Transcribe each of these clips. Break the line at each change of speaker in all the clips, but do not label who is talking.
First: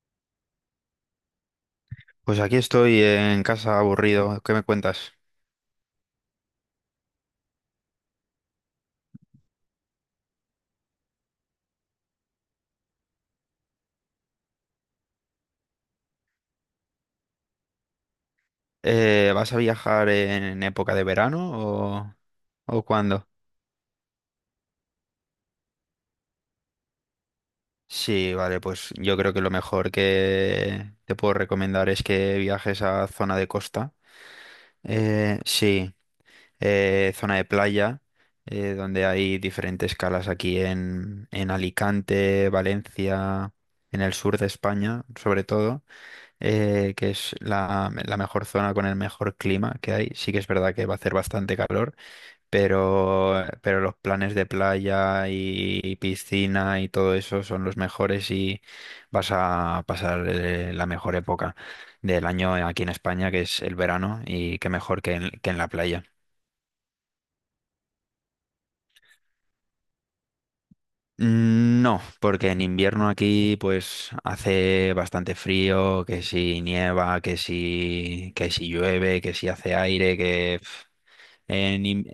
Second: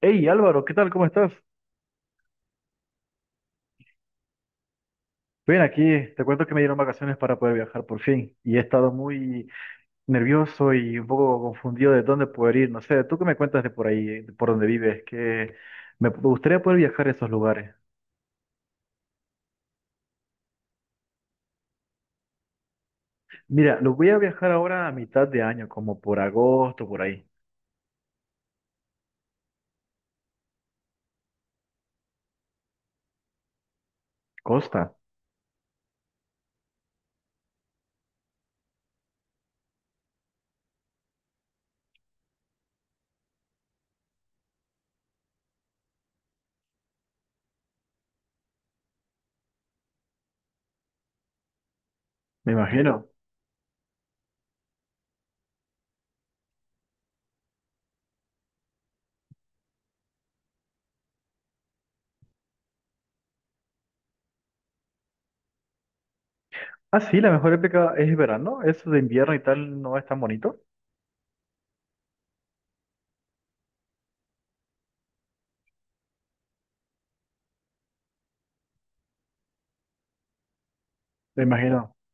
Hey Álvaro, ¿qué tal? ¿Cómo estás?
Pues aquí estoy en casa aburrido. ¿Qué me cuentas?
Bien, aquí te cuento que me dieron vacaciones para poder viajar por fin y he estado muy nervioso y un poco confundido de dónde poder ir. No sé, ¿tú qué me cuentas de por ahí, de por donde vives? Que me gustaría poder viajar a esos lugares.
¿Vas a viajar en época de verano o, o cuándo?
Mira, lo voy a viajar ahora a mitad de año, como por agosto, por ahí.
Sí, vale, pues yo creo que lo mejor que te puedo recomendar es que viajes a zona de costa.
Costa,
Sí, zona de playa, donde hay diferentes calas aquí en Alicante, Valencia, en el sur de España, sobre todo. Que es la mejor zona con el mejor clima que hay. Sí que es verdad que va a hacer bastante calor,
me imagino.
pero los planes de playa y piscina y todo eso son los mejores y vas a pasar la mejor época del año aquí en España, que es el verano, y qué mejor que en la playa.
Ah, sí, la mejor época es verano. Eso de invierno y tal no es tan bonito.
Mm. No, porque en invierno aquí pues hace bastante frío, que si nieva, que si llueve, que si hace aire,
Me
En,
imagino.
in-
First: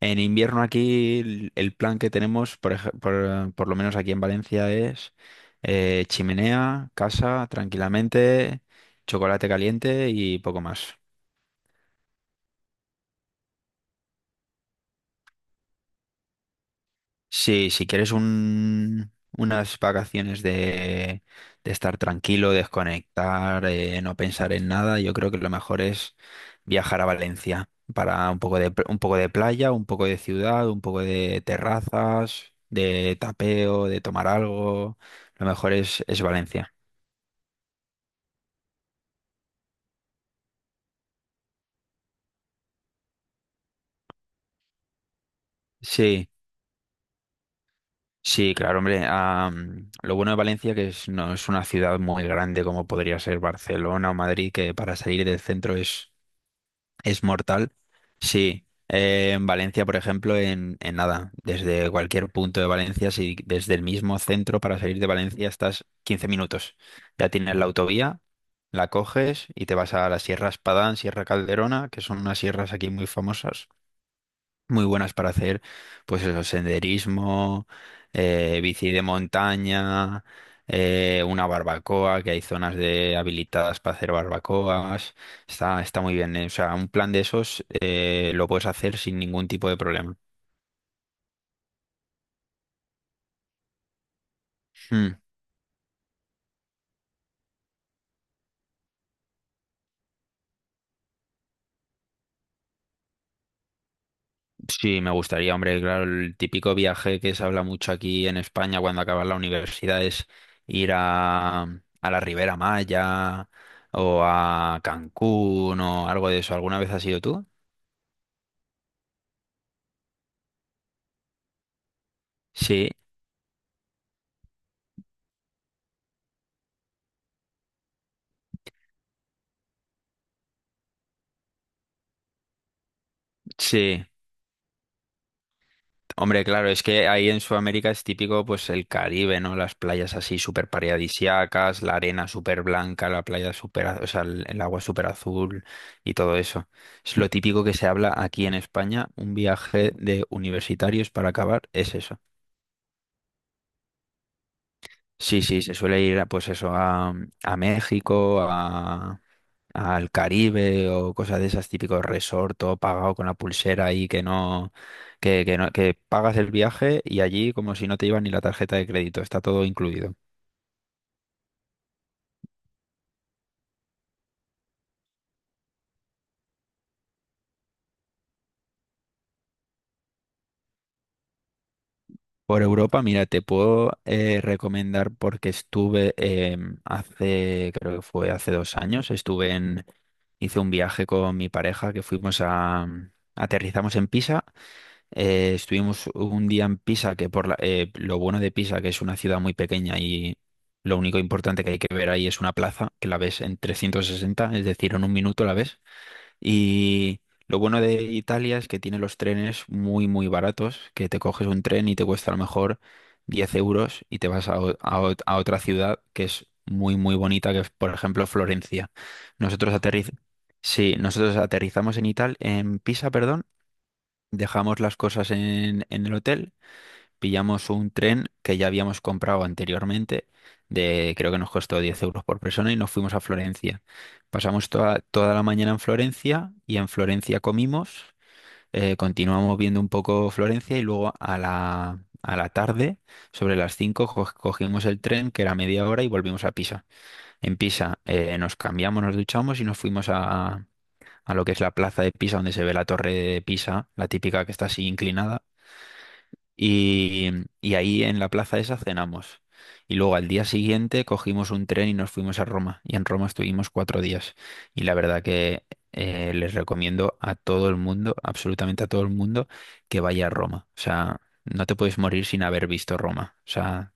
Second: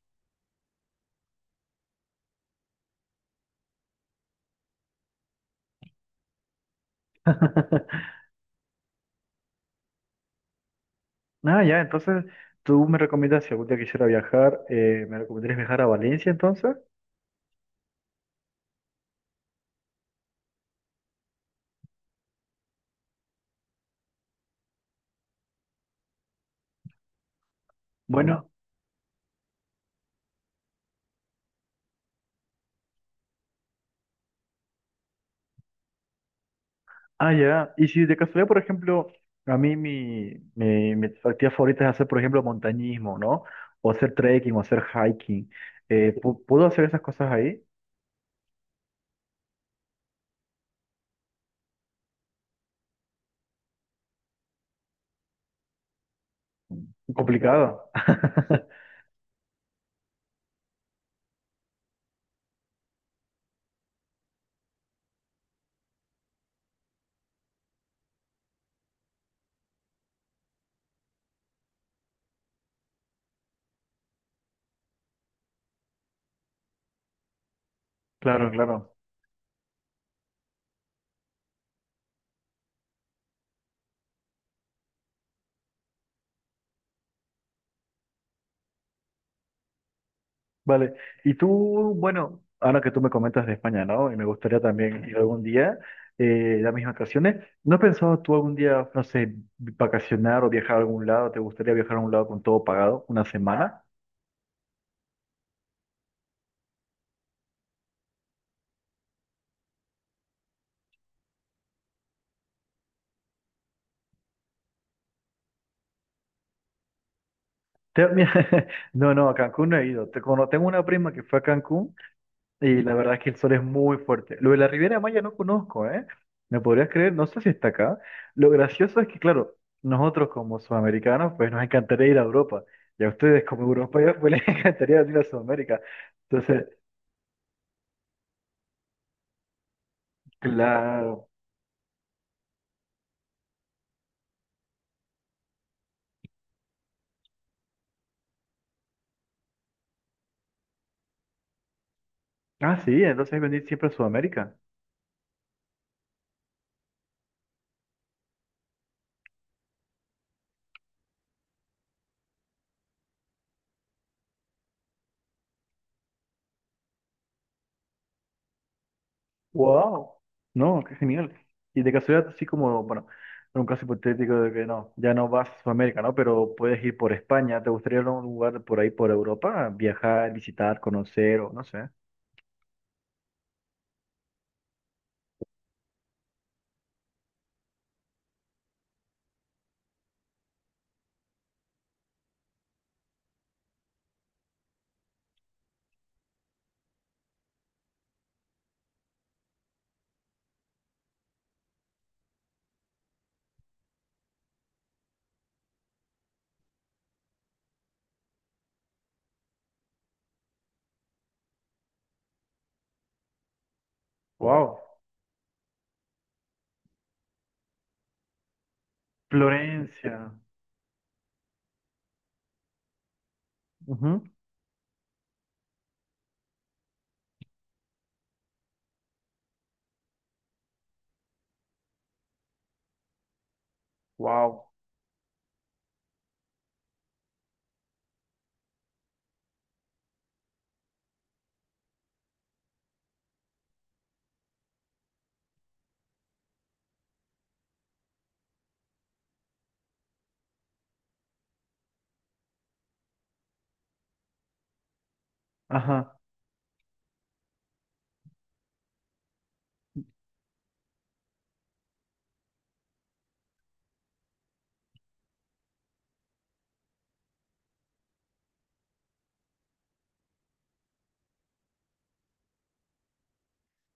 en invierno aquí el plan que tenemos, por lo menos aquí en Valencia, es chimenea, casa, tranquilamente, chocolate caliente y poco más.
Ah, ya, entonces tú me recomiendas si algún día quisiera viajar, ¿me recomendarías viajar a Valencia entonces?
Sí, si quieres unas vacaciones de estar tranquilo, desconectar, no pensar en nada, yo creo que lo mejor es viajar a Valencia para
Bueno,
un poco de playa, un poco de ciudad, un poco de terrazas, de tapeo, de tomar algo. Lo mejor es Valencia.
ah, ya. Y si de casualidad, por ejemplo, a mí mi actividad favorita es hacer, por ejemplo, montañismo, ¿no? O hacer trekking o hacer hiking.
Sí,
¿Puedo hacer esas cosas ahí?
sí, claro, hombre. Lo bueno de Valencia que es, no es una ciudad muy grande como podría ser Barcelona o Madrid, que para salir del centro es. Mortal,
Complicado.
sí. En Valencia, por ejemplo, en nada, desde cualquier punto de Valencia, si desde el mismo centro para salir de Valencia estás 15 minutos. Ya tienes la autovía, la coges y te vas a la Sierra Espadán, Sierra Calderona, que son unas sierras aquí muy famosas, muy buenas para hacer, pues eso, senderismo,
Claro,
bici
claro.
de montaña, una barbacoa, que hay zonas de habilitadas para hacer barbacoas. Está muy bien. O sea, un plan de esos lo puedes hacer sin ningún tipo de problema.
Vale, y tú, bueno, ahora que tú me comentas de España, ¿no? Y me gustaría también ir
Mm.
algún día, las mismas vacaciones. ¿No has pensado tú algún día, no sé, vacacionar o viajar a algún lado? ¿Te gustaría viajar a un lado con todo pagado, una semana?
Sí, me gustaría, hombre, claro, el típico viaje que se habla mucho aquí en España cuando acabas la universidad es ir a la Ribera Maya o a Cancún o algo de eso. ¿Alguna vez has ido tú?
Mira, no, no, a Cancún no he ido. Tengo una prima que fue a Cancún. Y
Sí.
la verdad es que el sol es muy fuerte. Lo de la Riviera Maya no conozco, ¿eh? ¿Me podrías creer? No sé si está acá. Lo gracioso es que, claro, nosotros como sudamericanos, pues nos encantaría ir a Europa. Y a ustedes como
Sí,
europeos, pues les encantaría ir a Sudamérica.
hombre,
Entonces,
claro, es que ahí en Sudamérica es típico pues el Caribe, ¿no? Las playas así súper
claro.
paradisíacas, la arena súper blanca, la playa súper, o sea, el agua súper azul y todo eso. Es lo típico que se habla aquí en España, un viaje de universitarios para acabar es eso.
Ah, sí, entonces venir siempre a Sudamérica.
Sí, sí, se suele ir a, pues eso, a México, al Caribe o cosas de esas, típicos resort, todo pagado con la pulsera ahí que no, que no, que pagas el viaje y allí como si no te iba ni la tarjeta de crédito, está todo
¡Wow!
incluido.
No, qué genial. Y de casualidad, así como, bueno, en un caso hipotético de que no, ya no vas a Sudamérica, ¿no? Pero puedes ir por España. ¿Te gustaría ir a un lugar por ahí, por Europa? Viajar, visitar, conocer o no sé.
Por Europa, mira, te puedo recomendar porque estuve hace, creo que fue hace 2 años, estuve hice un viaje con mi pareja que fuimos aterrizamos en Pisa. Estuvimos un día en Pisa, que lo bueno de Pisa, que es una ciudad muy pequeña y lo único importante que hay que ver ahí es una plaza, que la ves en 360, es decir, en un minuto la ves. Y lo bueno de Italia es que tiene los trenes muy, muy baratos, que te coges un tren y te cuesta a lo mejor 10 euros y te vas a, o-
Wow.
a ot- a otra ciudad que es muy, muy bonita, que es, por ejemplo, Florencia. Nosotros aterriz-
Florencia.
sí, nosotros aterrizamos en Italia, en Pisa, perdón.
Ujú.
Dejamos las cosas en el hotel, pillamos un tren que ya habíamos comprado anteriormente, de creo que nos costó 10 euros por persona y nos fuimos a Florencia.
Wow.
Pasamos toda la mañana en Florencia y en Florencia comimos. Continuamos viendo un poco Florencia y luego a la tarde, sobre las 5 cogimos el tren que era media hora y volvimos a Pisa. En Pisa nos cambiamos, nos duchamos y nos fuimos a lo que es la plaza de Pisa, donde se ve la torre de Pisa, la típica que está así inclinada,
Ajá.
y, y ahí en la plaza esa cenamos. Y luego al día siguiente cogimos un tren y nos fuimos a Roma. Y en Roma estuvimos 4 días. Y la verdad que les recomiendo a todo el mundo, absolutamente a todo el mundo, que vaya a Roma. O sea, no te puedes morir sin haber visto Roma. O sea,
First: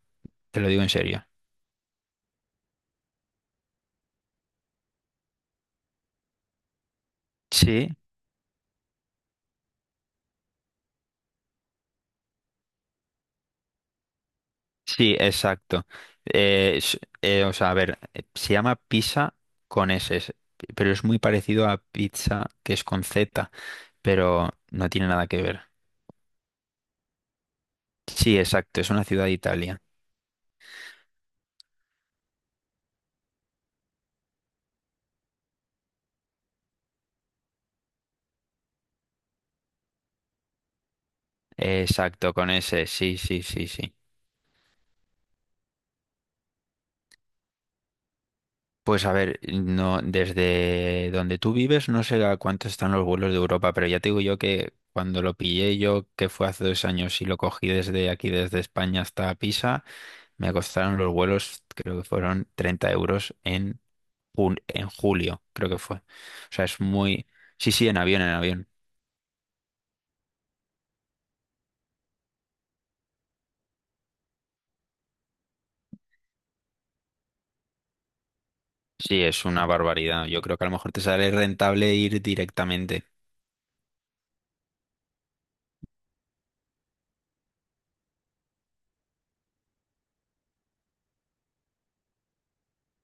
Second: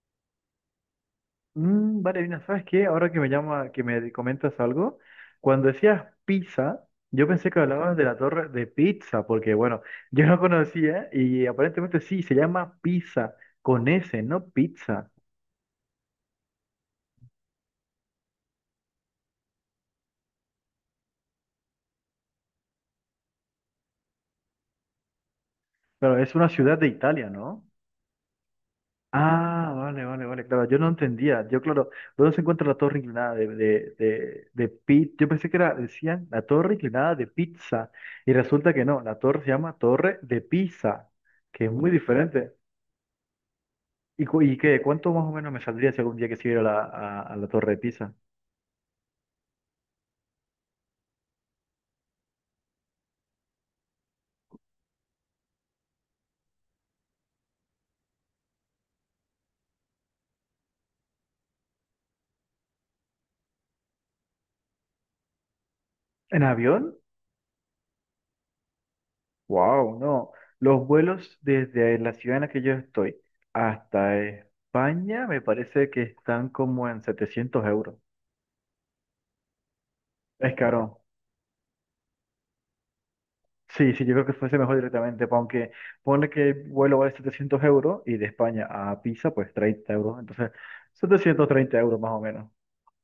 te lo digo en serio.
Mm, vale, Dina, ¿sabes qué? Ahora que me llama, que me comentas algo, cuando decías pizza, yo pensé que
Sí,
hablabas de la torre de pizza, porque bueno, yo no conocía y aparentemente sí, se llama pizza con S, no pizza.
sí, exacto. O sea, a ver, se llama pizza con S, pero es muy parecido a pizza que es con Z, pero no tiene nada que ver.
Pero es una ciudad de Italia, ¿no?
Sí, exacto, es una ciudad de
Ah,
Italia.
vale, vale, vale, claro, yo no entendía, yo claro, ¿dónde se encuentra la torre inclinada de. Yo pensé que era, decían, la torre inclinada de pizza, y resulta que no, la torre se llama torre de pizza, que es muy
Exacto, con
diferente.
ese, sí, sí, sí, sí.
¿Y, y qué? ¿Cuánto más o menos me saldría si algún día quisiera ir a la, a la torre de pizza?
Pues a ver, no, desde donde tú vives no sé a cuánto están los vuelos de Europa, pero ya te digo yo que cuando lo pillé yo, que fue hace dos años y lo cogí desde aquí, desde España hasta Pisa, me costaron los vuelos, creo que fueron 30 euros en julio, creo que fue. O
¿En
sea, es
avión?
muy... Sí, sí, en avión, en avión.
Wow, no, los vuelos desde la ciudad en la que yo estoy hasta España me parece que están como en 700 euros.
Sí, es una barbaridad. Yo
Es
creo que a lo
caro.
mejor te sale rentable ir directamente.
Sí, sí, yo creo que fuese mejor directamente, aunque pone que el vuelo vale 700 € y de España a Pisa, pues 30 euros. Entonces, 730 € más o menos.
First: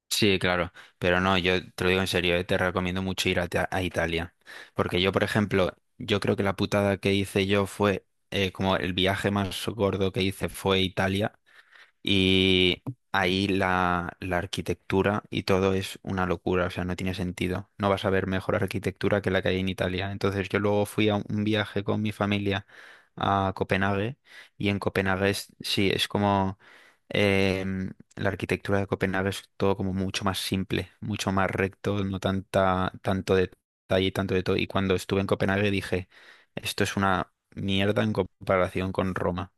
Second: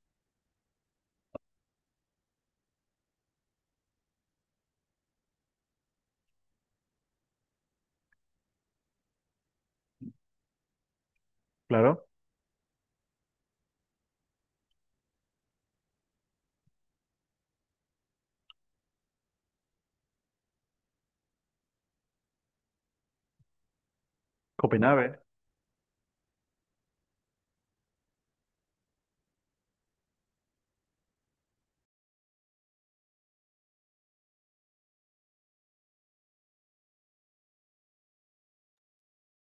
Sí, claro, pero no, yo te lo digo en serio, te recomiendo mucho ir a Italia, porque yo, por ejemplo, yo creo que la putada que hice yo fue, como el viaje más gordo que hice fue Italia,
Claro,
y ahí la arquitectura y todo es una locura, o sea, no tiene sentido. No vas a ver mejor arquitectura que la que hay en Italia. Entonces yo luego fui a un viaje con mi familia a Copenhague y en
Copenhague.
Copenhague sí, es como la arquitectura de Copenhague es todo como mucho más simple, mucho más recto, no tanta, tanto detalle, tanto de todo. Y cuando estuve en Copenhague dije, esto es una mierda en comparación con Roma.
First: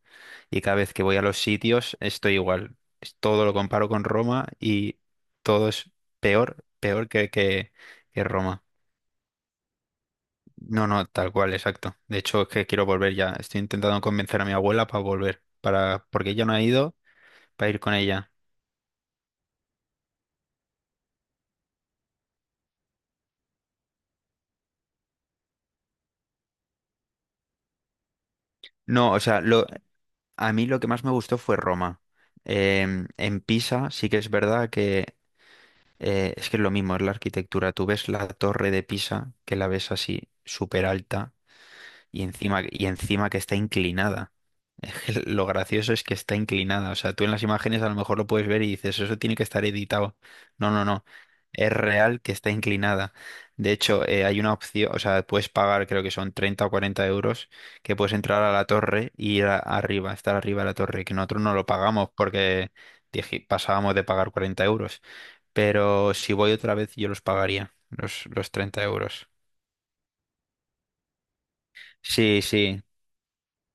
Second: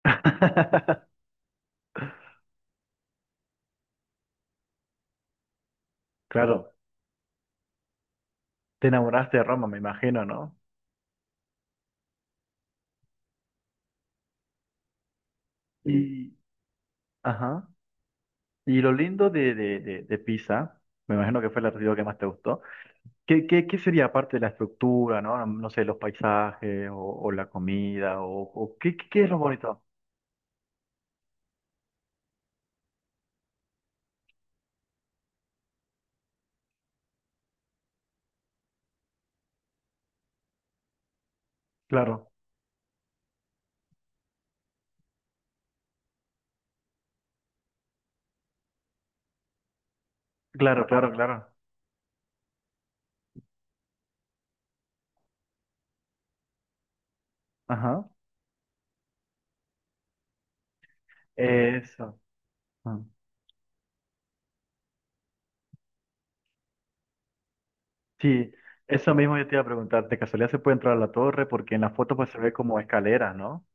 Y cada vez que voy a los sitios estoy igual. Todo lo comparo con Roma y todo es peor,
Claro,
peor que Roma.
te enamoraste de Roma, me imagino, ¿no?
No, no, tal cual, exacto. De hecho, es que quiero volver ya. Estoy intentando convencer a mi abuela para volver, porque
Y,
ella no ha ido,
ajá.
para ir con ella.
Y lo lindo de Pisa, me imagino que fue la artículo que más te gustó. ¿Qué sería aparte de la estructura, ¿no? No sé, los paisajes o la comida o qué, qué,
No, o
qué es lo
sea,
bonito.
a mí lo que más me gustó fue Roma. En Pisa sí que es verdad que es que es lo mismo, es la arquitectura. Tú ves la torre de Pisa, que la ves así súper alta.
Claro,
Y encima que está inclinada. Es que lo gracioso es que está inclinada. O sea, tú en las imágenes a lo mejor lo puedes ver y dices, eso tiene que estar editado. No, no,
claro,
no.
claro, claro.
Es real que está inclinada. De hecho, hay una opción, o sea, puedes pagar, creo que son 30 o 40 euros, que
Ajá.
puedes entrar a la torre y ir arriba, estar arriba de la torre, que nosotros no lo pagamos
Eso.
porque
Ah,
pasábamos de pagar 40 euros. Pero si voy otra vez, yo los pagaría, los,
sí,
los 30
eso
euros.
mismo yo te iba a preguntar. ¿De casualidad se puede entrar a la torre? Porque en la foto pues se
Sí,
ve como
sí.
escaleras, ¿no?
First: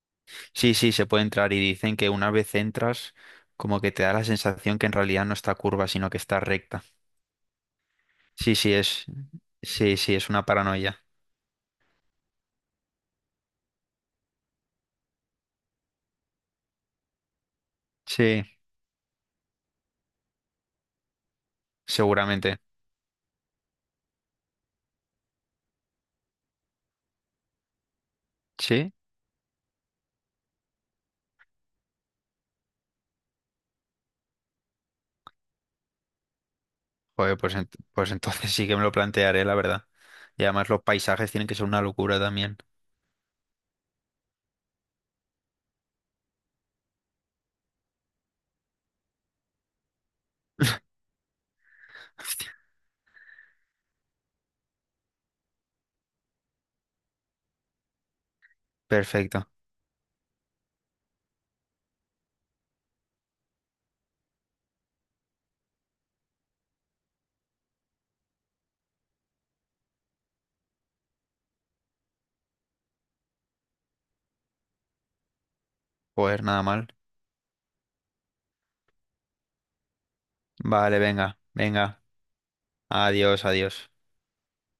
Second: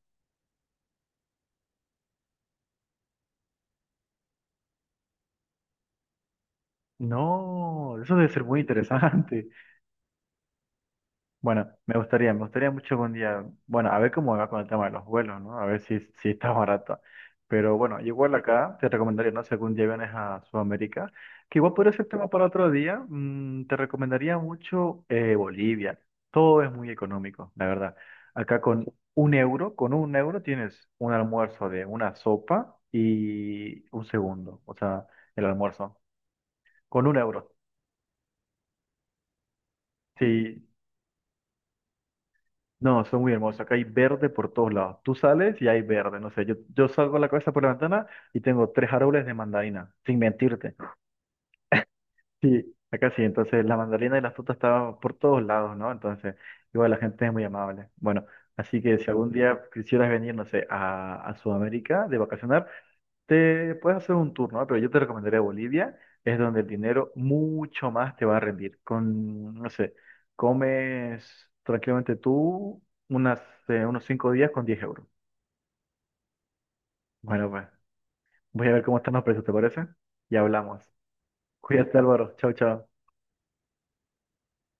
Sí, sí, se puede entrar y dicen que una vez entras, como que te da la sensación que en realidad no está curva, sino que está recta.
No, eso debe ser
Sí,
muy
sí,
interesante.
sí, sí, es una paranoia.
Bueno, me gustaría mucho algún día, bueno, a ver cómo va con el tema de los vuelos, ¿no? A ver si, está barato. Pero bueno, igual
Sí,
acá te recomendaría, no sé, algún día vienes a Sudamérica, que igual podría ser tema para
seguramente.
otro día, te recomendaría mucho Bolivia. Todo es muy económico, la verdad. Acá
Sí,
con un euro tienes un almuerzo de una sopa y un segundo, o sea, el almuerzo, con un
joder,
euro.
pues, pues entonces sí que me lo plantearé, la verdad. Y
Sí,
además los paisajes tienen que ser una locura también.
no, son muy hermosos. Acá hay verde por todos lados. Tú sales y hay verde. No sé, yo salgo a la cabeza por la ventana y tengo tres árboles de mandarina, sin mentirte. Sí, acá sí. Entonces la mandarina y la fruta estaban por todos lados, ¿no? Entonces, igual la gente es muy amable. Bueno, así que si algún
Perfecto,
día quisieras venir, no sé, a Sudamérica de vacacionar, te puedes hacer un turno, ¿eh? Pero yo te recomendaría Bolivia, es donde el dinero mucho más te va a rendir. Con, no sé, comes tranquilamente tú unas, unos 5 días con 10 euros.
pues nada mal.
Bueno, pues voy a ver cómo están los precios, ¿te parece? Y hablamos.
Vale, venga,
Cuídate,
venga.
Álvaro. Chao, chao.
Adiós, adiós.